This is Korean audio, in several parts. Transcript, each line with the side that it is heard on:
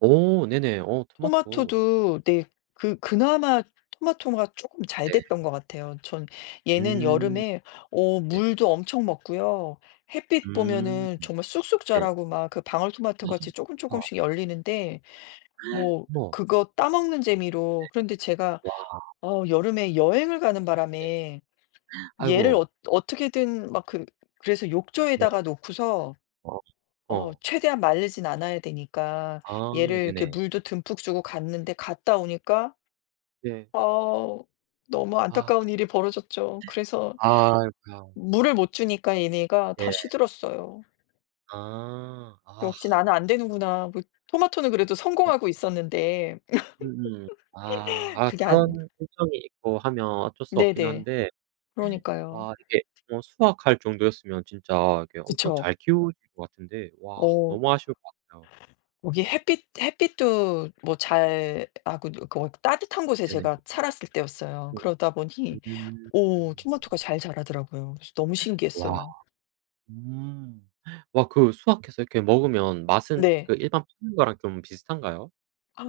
right: 어 네네. 어 토마토.
left: 토마토도 네 그 그나마 토마토가 쪼끔 잘
right: 네.
left: 됐던 것 같아요, 전. 얘는
right: 음.
left: 여름에 어
right: 네.
left: 물도 엄청 먹고요. 햇빛
right: 음.
left: 보면은 정말 쑥쑥
right: 네.
left: 자라고 막 그 방울토마토같이 조금
right: [unintelligible] 좋다.
left: 조금씩 열리는데 뭐
right: 우와.
left: 그것 따 먹는
right: 네.
left: 재미로 그런데 제가
right: 와.
left: 어 여름에 여행을 가는
right: 네.
left: 바람에 얘를
right: 아이고.
left: 어 어떻게든 막 그 그래서
right: 네.
left: 욕조에다가 놓고서
right: [unintelligible]
left: 어
right: 어.
left: 최대한 말리진 않아야 되니까
right: 아
left: 얘를 이렇게
right: 네네.
left: 물도 듬뿍 주고 갔는데 갔다 오니까
right: 네.
left: 아 너무
right: 아.
left: 안타까운 일이 벌어졌죠. 그래서
right: 아이고야.
left: 물을 못 주니까 얘네가 다
right: 네.
left: 시들었어요.
right: 아. 아.
left: 역시 나는 안 되는구나. 못 토마토는 그래도
right: 어.
left: 성공하고 있었는데
right: 음음. 아 아
left: 그게 아니야.
right: 그런 단점이 있고 하면 어쩔 수 없긴
left: 네네.
right: 한데
left: 그러니까요.
right: 아 이게 뭐 수확할 정도였으면 진짜 이렇게 엄청
left: 그쵸.
right: 잘 키우실 것 같은데 와
left: 어.
right: 너무 아쉬울 것 같아요.
left: 여기 햇빛 햇빛도 뭐 잘 아 그 누 그 어 따뜻한 곳에
right: 네네.
left: 제가 살았을 때였어요. 그러다 보니 오 토마토가
right: [unintelligible]
left: 잘 자라더라고요. 그래서 너무
right: 와.
left: 신기했어요.
right: 음. 와 그 수확해서 이렇게 먹으면 맛은
left: 네.
right: 그 일반 파는 거랑 좀 비슷한가요?
left: 아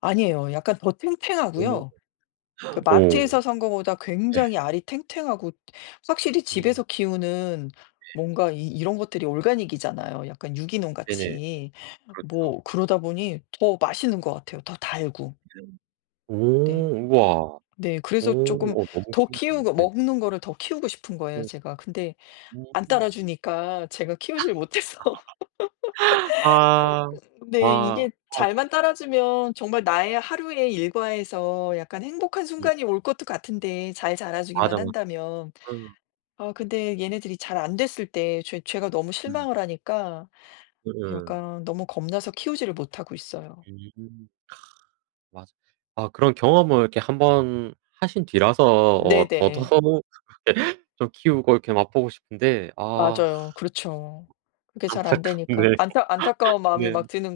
left: 아니에요. 약간 더
right: 어.
left: 탱탱하고요. 그
right: 어.
left: 마트에서
right: 네.
left: 산 거보다 굉장히 알이 탱탱하고 확실히
right: 오.
left: 집에서 키우는
right: 네.
left: 뭔가 이 이런 것들이 organic이잖아요 약간
right: 네네.
left: 유기농같이. [unintelligible] 뭐
right: 그렇죠.
left: 그러다 보니 더 맛있는 것 같아요, 더 달고.
right: 오
left: 네.
right: 우와.
left: 네 그래서 조금
right: 오 어 너무
left: 더
right: 신기하네요.
left: 키우고
right: 네네.
left: 먹는 거를 더 키우고 싶은 거예요
right: 어.
left: 제가. 근데 안
right: 음.
left: 따라주니까 제가 키우지를 못해서
right: 아.
left: 그래서 [unintelligible]
right: 아
left: 네 이게
right: 어.
left: 잘만 따라주면 정말 나의 하루의 일과에서 약간 행복한
right: 네.
left: 순간이 올 것도 같은데 잘
right: 맞아,
left: 자라주기만
right: 맞아.
left: 한다면.
right: 음.
left: 아 근데 얘네들이 잘 안 됐을 때 죄 죄가 너무
right: 음.
left: 실망을 하니까
right: 예예.
left: 약간 너무 겁나서 키우지를 못하고 있어요.
right: 음. 맞아. 아 그런 경험을 이렇게 1 번 하신 뒤라서 어 더 더
left: 네네.
right: [unintelligible] 좀 키우고 이렇게 맛보고 싶은데, 아.
left: 맞아요. 그렇죠. 그게 잘 안
right: 안타깝네요.
left: 되니까 안타 안타까운 마음이
right: 네.
left: 막 드는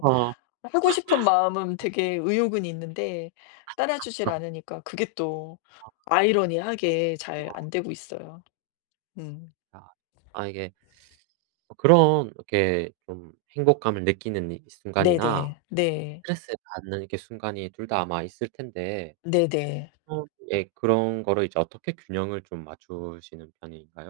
right: 아.
left: 아 하고 싶은 마음은
right: 어.
left: 되게 의욕은 있는데 따라주질 않으니까 그게 또
right: 아.
left: 아이러니하게 잘
right: 아.
left: 안되고 있어요. 음.
right: 아. 아 이게 어 그런 이렇게 좀 행복감을 느끼는 이 순간이나
left: 네네 네.
right: 스트레스를 받는 이렇게 순간이 둘 다 아마 있을 텐데
left: 네네.
right: 어 예 그런 거를 이제 어떻게 균형을 좀 맞추시는 편인가요?